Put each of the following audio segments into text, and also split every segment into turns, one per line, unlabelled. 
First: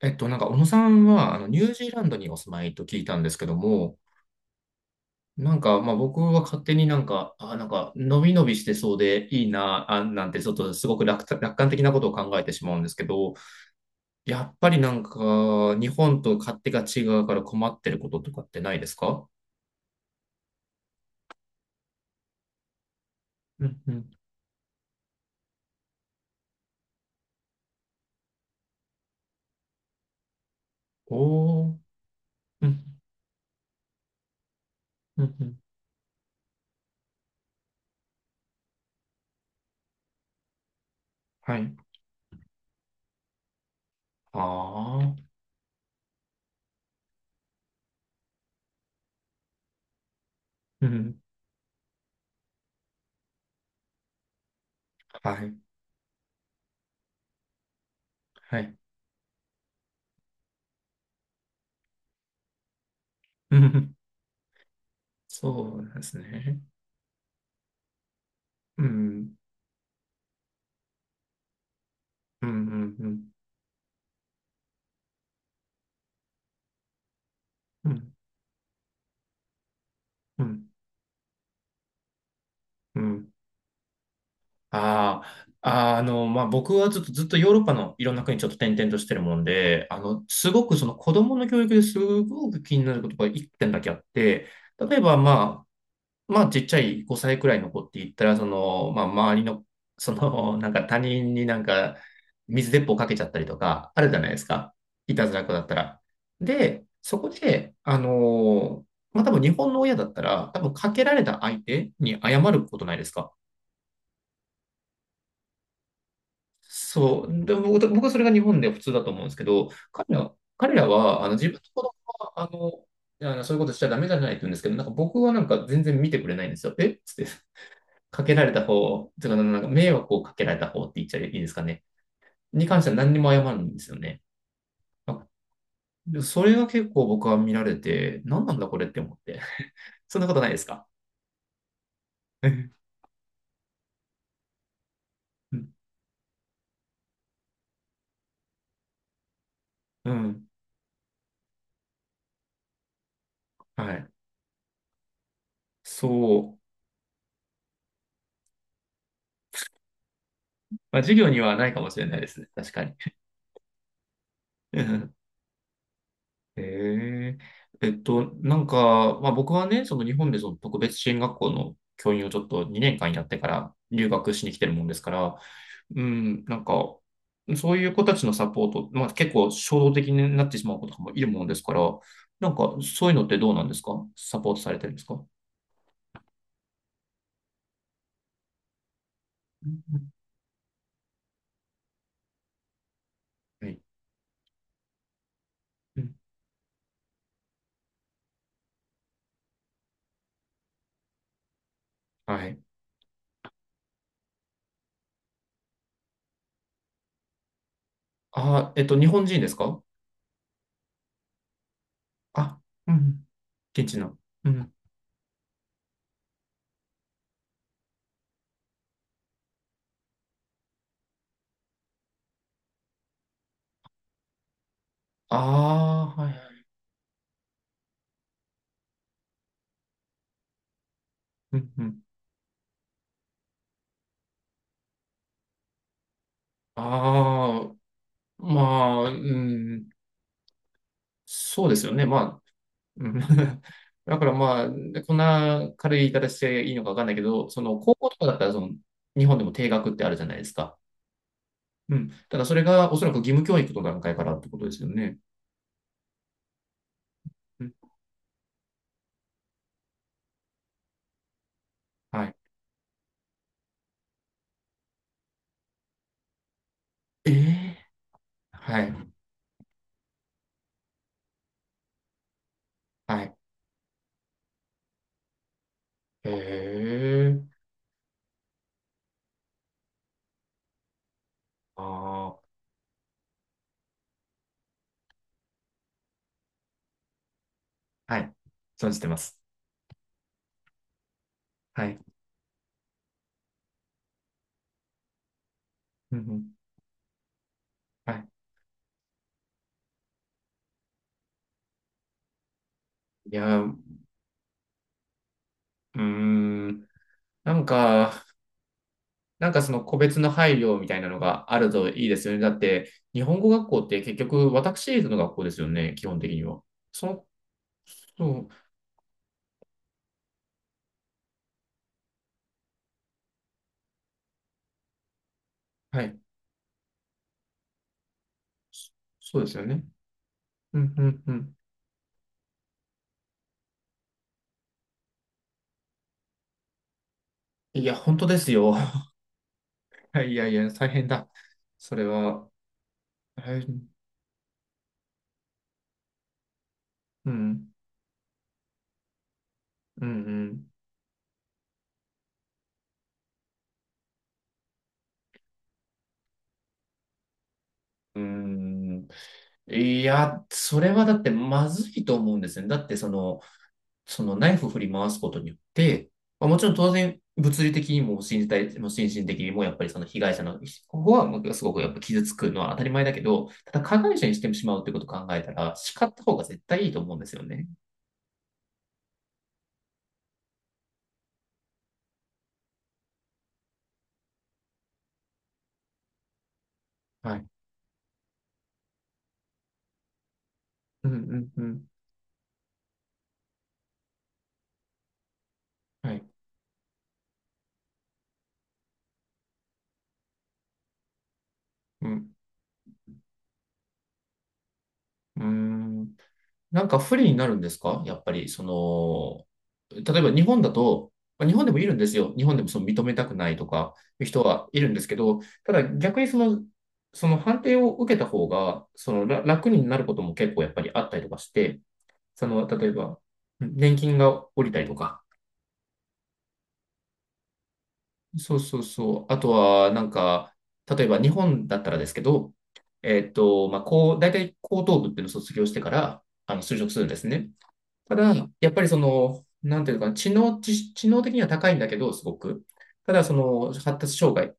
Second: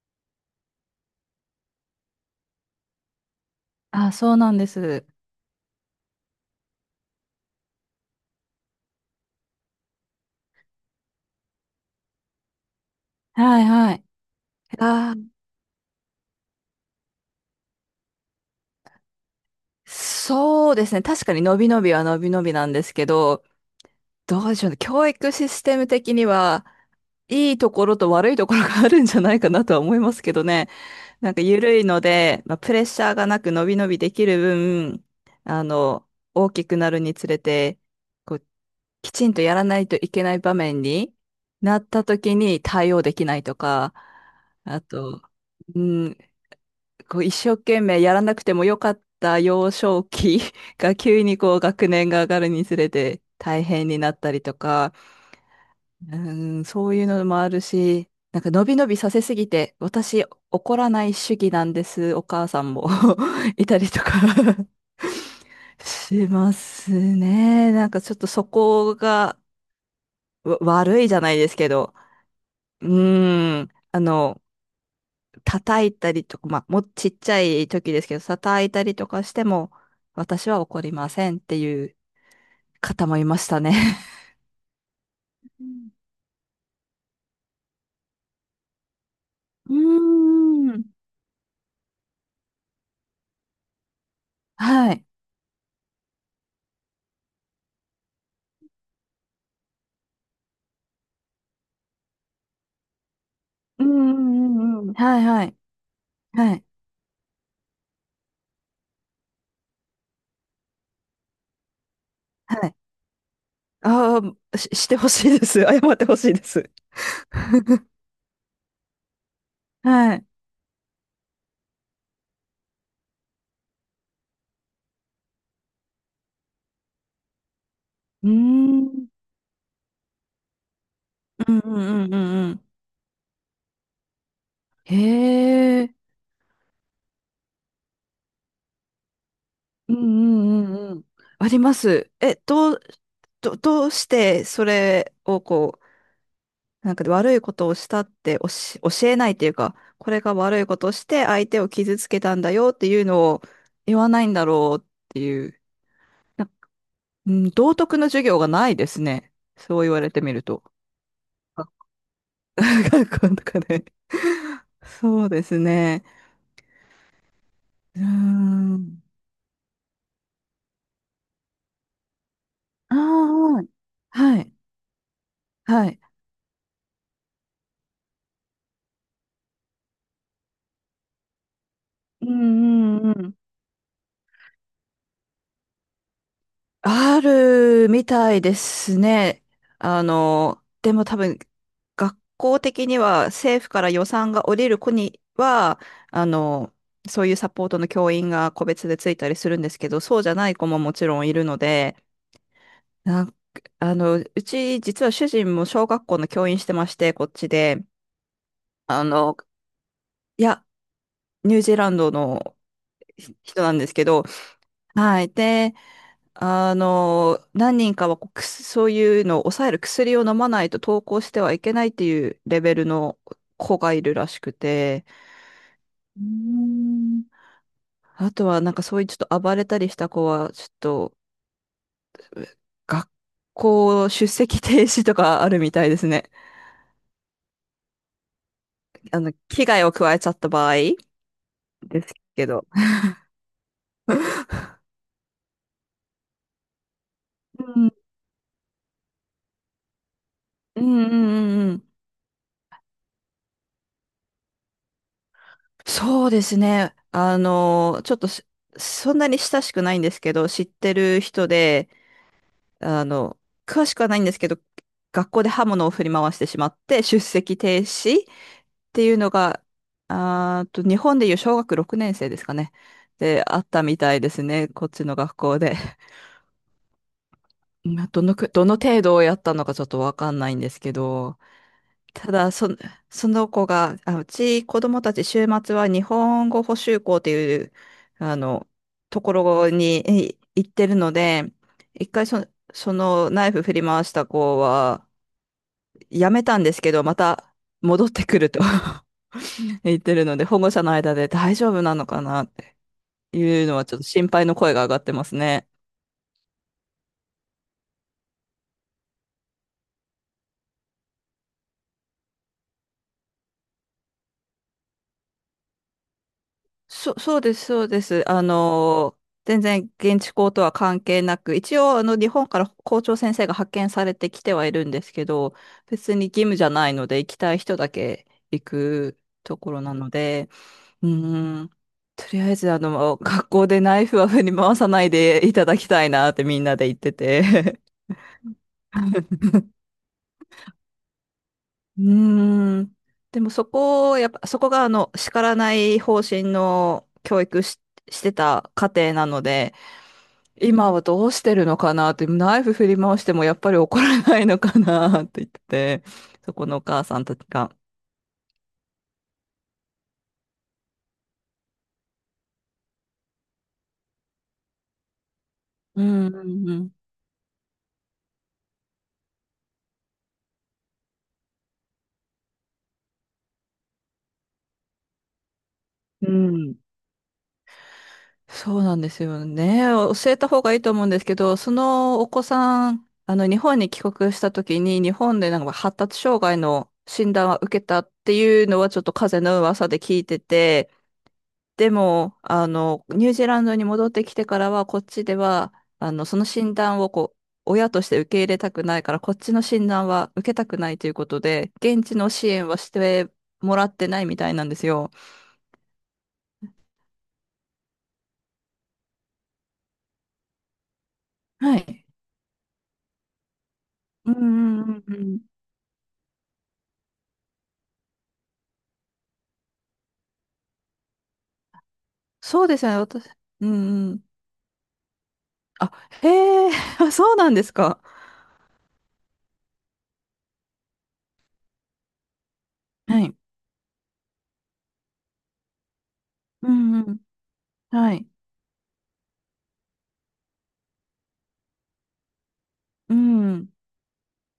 小野さんは、ニュージーランドにお住まいと聞いたんですけども、
あ、そうなんです。
まあ、僕は勝手にのびのびしてそうでいいなあ、なんて、ちょっとすごく楽観的なことを考えてしまうんですけど、
はいはい。
やっぱり
あー、
日本と勝手が違うから困ってることとかってないですか？
そうですね。確かに伸び伸びは伸び伸びなんですけど、
うん、うん。
どうでしょうね。教育システム的には、いいところと悪いところがあるんじゃないかなとは思いますけどね。なんか
お
緩
ー。
いので、まあ、
う
プレッ
ん、
シャーがなく伸び伸びできる分、
うん、うん。
あの、大きくなるにつれて、こう、きちんとやらないといけない場面に
はい。
なった時に対応できないとか、あ
ああ。
と、うん、こう一生懸命やらなくてもよかった幼少期
う
が
ん。
急にこう学年が上がるにつれて大変になったりとか、
はい。
うん、そういうのもあるし、なんか
は
伸
い。
び伸びさせすぎて、私怒らない主義なんです、お母さんも
う
いたり
ん。
とか
そうな んです
しま
ね。
すね。なんかちょっとそ
う
こ
ん。
が悪いじゃないですけど、
うん、う
う
ん、うん。
ん、叩いたりとか、まあ、もうちっちゃい
う
時です
ん、
けど、叩いたりとかしても、
う
私は
ん。
怒りませんっていう
う
方もい
ん。
ましたね。
ああ、あ
う
の、まあ、僕はずっと、ずっとヨーロッパのいろんな国ちょっと転々としてるもんで、あの、すご
んう
く
ーん。
その子供の教育ですごく気になることが一点だけあって、
は
例え
い。
ば、まあ、ちっちゃい5歳くらいの子って言ったら、その、まあ、周りの、その、なんか他人になんか水鉄砲かけちゃったりと
う
か、ある
んう
じゃないですか。
んうんうん。
い
はい
たずら
は
っ子
い。
だったら。
はい。
で、そこで、まあ、多分日本の親だったら、多分かけられた相手に謝る
はい。
ことないですか？
ああ、してほしいです。謝ってほしいです。
そう。で、僕はそれが日本で普通だと思うんですけど、
はい。
彼らは、あの、自分の子供は、あの、そういうことしちゃダメじゃないって言うんですけど、なんか僕はなんか全然見てくれないんですよ。えっつって、か
うー
けられた
ん。
方、つうか、なんか迷惑をかけられた方って言っちゃいいで
う
す
ん
か
う
ね。
んうんうんうん。
に関しては何にも謝るんですよね。
へ
あ。
え。
でそれが結構僕は見られて、何なんだこれって思って。
うん
そんなことないで
う
す
んう
か？
んうん。あります。え、
う
ど
ん、
う、ど、どうしてそれをなんか悪いことをしたって教えないっていうか、
う
これが
ん。
悪いことをして相手を傷つけたんだよっていうのを
は
言
い。
わないんだろうっていう、
そう。
うん、道徳の授業がないですね。そう言われてみると。
まあ、授業には
あ
ないかもしれないですね。確かに。
学校とかで
うん。
そうですね。
へえ。
うーん。
まあ、僕はね、その日本でその特別支援学校の教員をちょっと2
あ
年間やってから留
あ、
学
は
しに
い。
来てるもんですから、
はい。は
う
い。
ん、なんか、そういう子たちのサポート、まあ、結構衝動的になってしまう子とかもいるもんですから、
う
なんか、そう
んうんう
いうのっ
ん。
てどうなんですか？サポートされてるんですか？
あるみたいですね。でも多分、学校的には政
うん、
府
はい。
から予算が下りる子には、
うん、
あの、そういうサポートの教員が個別でついたりするんですけど、そうじゃない子ももちろんいるので、
はい。
なんあの、うち実は主人も小学校の教員してまして、こっちで、
あー、えっと、
あ
日本
の、
人ですか？
いや、ニュージーランドの
あ、うん。
人なんで
現
す
地
け
の。
ど、
うん。
はい。で、あの、何人かはこうくすそういうのを抑える薬を飲まないと登校してはいけないっていうレベルの子がいるらしくて、
ああ、
うー
はい、はい。
ん、あとはなんかそういうちょっと暴れたりした子は、ちょっと
うん、うん。
学校出席停止とかあるみたいですね。
ああ、まあ、う
あの、危害
ん。
を加えちゃった場合
そうですよ
で
ね。
す
まあ、
けど。
うん。 だからまあ、こんな軽い言い方していいのかわかんないけど、その
うん
高校とかだったらその日本でも定額ってあるじゃないですか。
うんうんうんうん。
うん。ただそれがおそらく義務教育の段階からってことですよね。
そうですね。あ
うん。
の、ちょっとしそんなに親しくないんですけど、知ってる人で、
はい。
あの、詳しくはないんですけど、学校で刃物を振り回してしまって出
え
席停
え。
止っ
は
て
い。
いうのが、あーと、日本でいう小学6年生ですかね。
はい。
で、あったみたいですね。こっちの学校で。
ええ。
どの程度をやったのかちょっとわかんないんですけど、た
あ
だ、
あ。
そ、その子が、うち子供たち週末は日本語補習校っていう、
はい。
あの、
存じてま
とこ
す。
ろに行ってるので、
はい。
一回そ、そのナイフ振り回した子は、
うん、う
やめ
ん。
たんですけど、また戻っ
は
て
い。
くると 言ってるので、保護者の間で大丈夫なのかなって
いや、
いうの
う
はちょっと心配の声が上がってますね。
ーん。なんか、なんかその個別の配慮みたいなのがあるといいですよね。だって、日本語学校って結局、私立の学校ですよね、基本的には。その、
そうです、そうです。あ
そ
の、全然現地校とは関係なく、一応あの日本から校長先生が派遣されてきてはいるんですけど、
う、は
別
い、
に義務じゃないので、行きたい人だけ行く
そうです
と
よ
ころ
ね。
なので、
うん、う
う
ん、うん。
ーん、とりあえずあの、学校でナイフは振り回さないでいただきたいなってみんなで言ってて
いや、本当ですよ。はい、いやいや、大変だ。そ
う
れは、
ーん。で
は
も
い、
そ
うん、
こを、やっぱ、そこがあの、叱らない方針の
う
教育
ん、
し、してた家庭なので、
うん。
今はどうしてるのかなって、ナイフ振り回してもやっぱり怒らないのかなって言ってて、そこのお母さんたちが。
うーん。いや、それはだってまずいと思うんですよね。だってその、そのナイフを振り回すことによっ
う
て、
ん
まあ、もちろ
う
ん当
ん
然物理的にも身体、心身的にもやっぱりその被害者の、ここはすごくやっぱ傷つくのは当たり前だけど、ただ加害者にしてしまうということを考えたら、叱った
う
方が
ん。
絶
うん、
対いいと思うんですよね。
そうなんですよね。教えた方がいいと思うんですけど、そのお子さん、あの、日本に帰国した時に、日本でなんか発達障害の診
はい。
断は受けたっていうのはちょっと風の噂で聞いてて、
うん、うん、うん。
でも、あの、ニュージーランドに戻ってきてからは、こっちでは、
はい。
その診断をこう、親として受け入れたくないから、こっちの診断は受けたくないということで、現
う
地の
ん。
支援はしてもらってないみたいなんですよ。
うーん。なんか不利になるんですか、やっぱり？その、例えば日本だと、まあ日本で
は
もいるんで
い。
すよ。日本でもその認めたくないとかいう
う
人は
ん
い
う
るんで
ん
す
うん
け
う
ど、
ん。
ただ逆にその、その判定を受けた方が、そのら楽になることも結構やっぱりあったりとかして、そ
そ
の、
うです
例え
よね、
ば、
私。うん
年
う
金
ん。
が下りたりとか、
あ、へえ、あ、そうなんですか。
そう、そう、そう。あとは、なんか、例えば日本だったらですけど、え
は
っ
い。
と、まあ、こう、大体高等部っていうのを卒業してから、あの、
う
就職
ん
するん
う
で
ん。
すね。
は
た
い。
だ、やっぱりその、なんていうか知能的には高いんだけど、すごく。た
う
だ、そ
んうん。
の、発達障害、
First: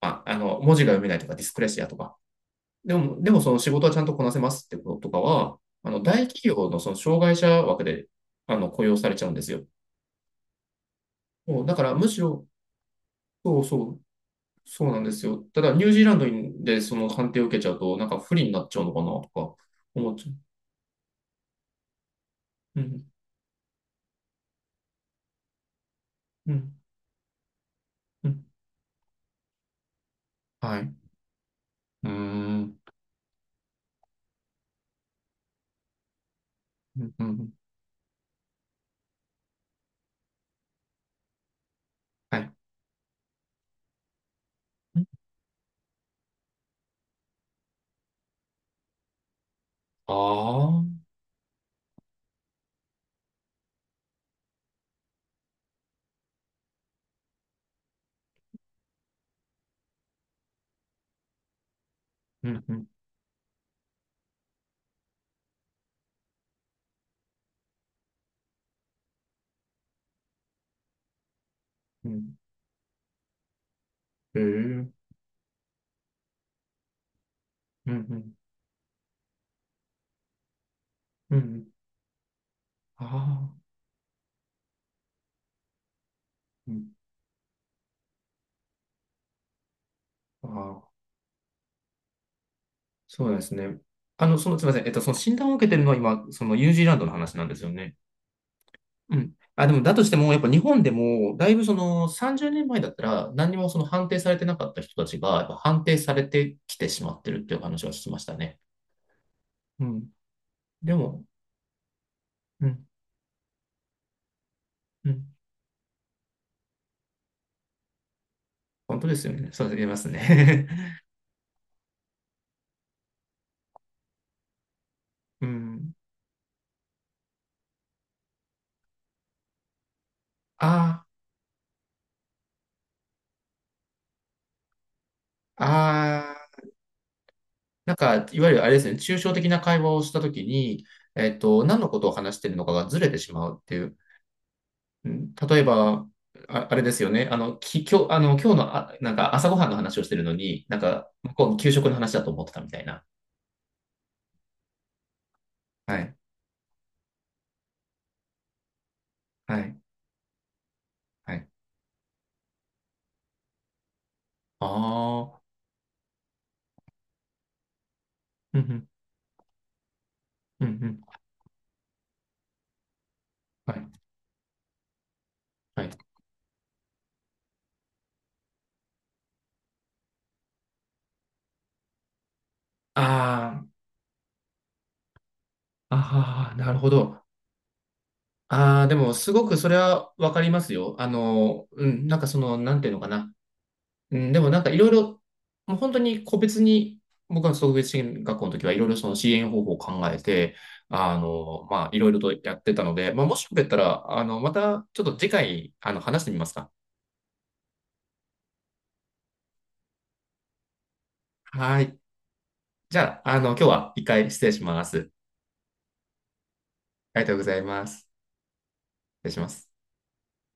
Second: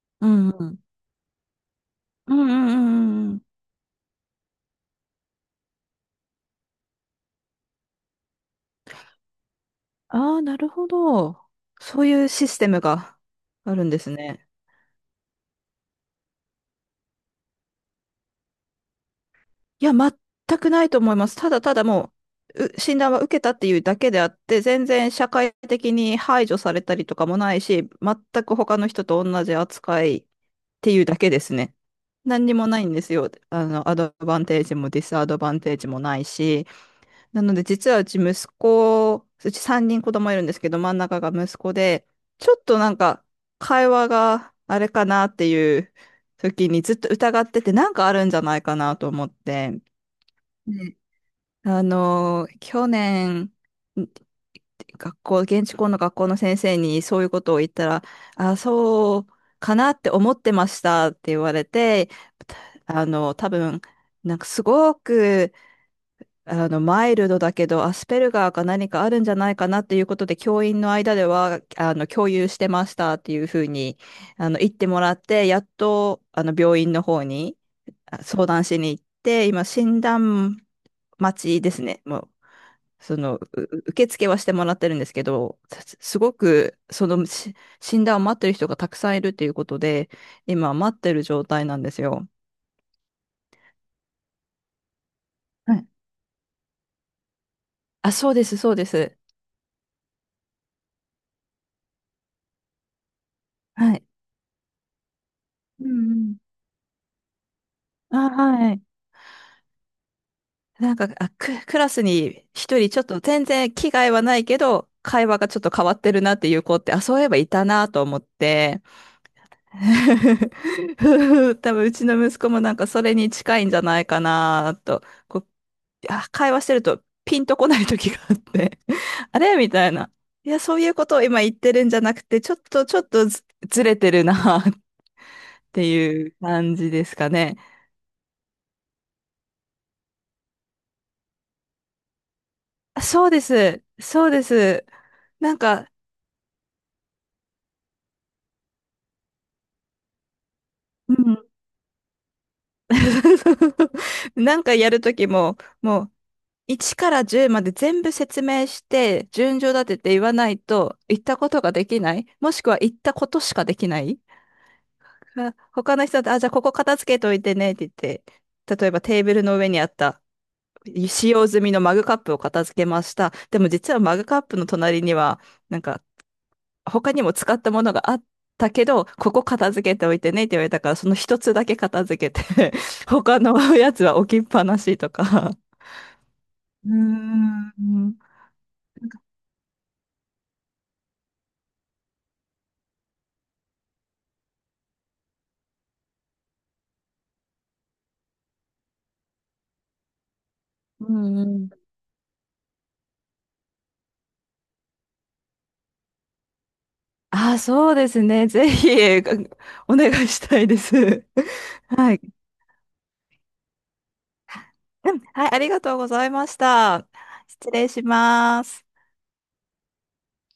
ま
う
あ、あ
ん
の、
う
文
ん。
字が読めないとか、ディスクレシアとか。
うんうんうん
でも、で
うんう
も
ん。
その仕事はちゃんとこなせますってこととかは、あの、大企業のその障害者枠で、あの、雇用されちゃうんですよ。
ああ、なるほど。
もうだから、
そう
むし
いう
ろ、
システムが
そう
ある
そ
んで
う、
すね。
そうなんですよ。ただ、ニュージーランドにでその判定を受けちゃうと、なんか不利になっちゃうのかな、とか、
いや、
思っ
全
ちゃ
くないと思います。ただただもう、う
う。う
診
ん、
断は受けたっていうだけであって、全然社会的に排
う
除さ
ん、
れたりとかもないし、
うん。
全く他の人と同じ扱いっ
はい。
て
う
いうだけですね。
ー
何にも
ん、
ないんですよ。あの、アドバンテージもディスアドバンテージもないし。
うん、う
な
ん。
ので、実はうち息子、うち3人子供いるんですけど、真ん中が息子で、
はい。
ち
あ
ょっとなんか、会話があれかなっていう時にずっと疑ってて、なんかあるんじゃないかなと思って。
あ。
あの、去年、ん学校、現地校の学校の先生にそういうことを言ったら、あ、そうかなって思ってましたって言われて、
うん、うん、
あの、多分、なんかすごく、あの、マイルドだけど、アスペルガーか何かあるんじゃないかなっていうことで、教員の間では、あの、
う
共
ん。
有してましたっていうふうに、
ええ、う
あの、言って
ん。
もらって、やっと、あの、病院の方に
うん、
相談しに行って、今、診断
う
待ち
ん。
ですね。もう
あ
その、う
あ、
受付はしてもらってるんですけど、すすご
う
く、
ん。
その、し診断を待ってる人がたくさんいるっていうことで、
あ
今
あ、
待ってる状態なんですよ。
そうですね。あの、その、すみません。えっと、その診断を受け
は
てる
い。
のは今、そのニュージーランドの話なんですよね。
あ、そうです、そうで
う
す。
ん。あ、でも、だとしても、やっぱ日本でも、だいぶその30年前だったら、何にもその
はい。
判定されてなかった人たちが、やっぱ判
う
定
ん
さ
う
れ
ん。
てきてしまってるっていう話は聞きまし
あ、
たね。
はい。
うん。で
なんか、
も、
クラスに
う
一
ん、
人ちょっと全然気概はないけど、
うん。
会話がちょっと変わってるなっていう子って、あ、そういえばいたなと思って、
本当ですよね。そうです、言え ますね。
多分うちの息子もなんかそれに近いんじゃないかなと、こ
う
う
ん。
会話してるとピンとこない時があって あれみたいな。いや、そういう
あ
ことを今言ってるんじゃなくて、ちょっと、ずれてるな っ
あ、
ていう
ああ。
感じですかね。
なんか、いわゆるあれですね、抽象的な会話をしたときに、えっと、何のことを話しているのかがず
あ、
れて
そう
し
で
まうってい
す。
う。
そうです。
うん。
な
例
ん
え
か、
ば、あ、あれですよね、あの、今日、あの、今日の、あ、なんか朝ごはんの話をしてるのに、なんか、
う
向こ
ん。
う、給食の話だと思ってたみたいな。
なんかやるときも、
は
もう、
い、
1から10まで全部説明して、
は
順序
い、
立てて言わないと、言っ
は
た
い。
ことができない。もしくは言ったことしかできない。
ああ、
まあ、他の人だと、あ、じゃあここ片付けといてねって言って、
うん、う
例
ん、
えばテーブルの上にあった
うん、うん。
使用済みのマグカップを片付けました。でも
はい、
実はマグカップの隣には、なん
はい。
か他にも使ったものがあったけど、ここ片付けておいてねって言われたから、その一つだけ片付けて 他
あ。
のやつは置きっぱなしとか。
ああー、なる
う
ほ
ー
ど。
ん。
ああ、でも、すごくそれはわかりますよ。あの、うん、なんかその、なんていうのかな。うん、でもなんかいろいろ、もう本当に個別に、僕は特別支援学校の時はいろいろその支援方法を考えて、
う
あ
んう
の、
ん。
まあ、いろいろとやってたので、まあ、もしよかったら、あの、またちょっと次回、あの、話してみますか。
あ、そうですね。ぜひ、お願いしたいです。
はい。
はい。
じゃあ、あの、今日は一回失礼します。
うん、はい、ありがとうございました。
ありがとうござい
失
ま
礼
す。
し
失
ます。
礼します。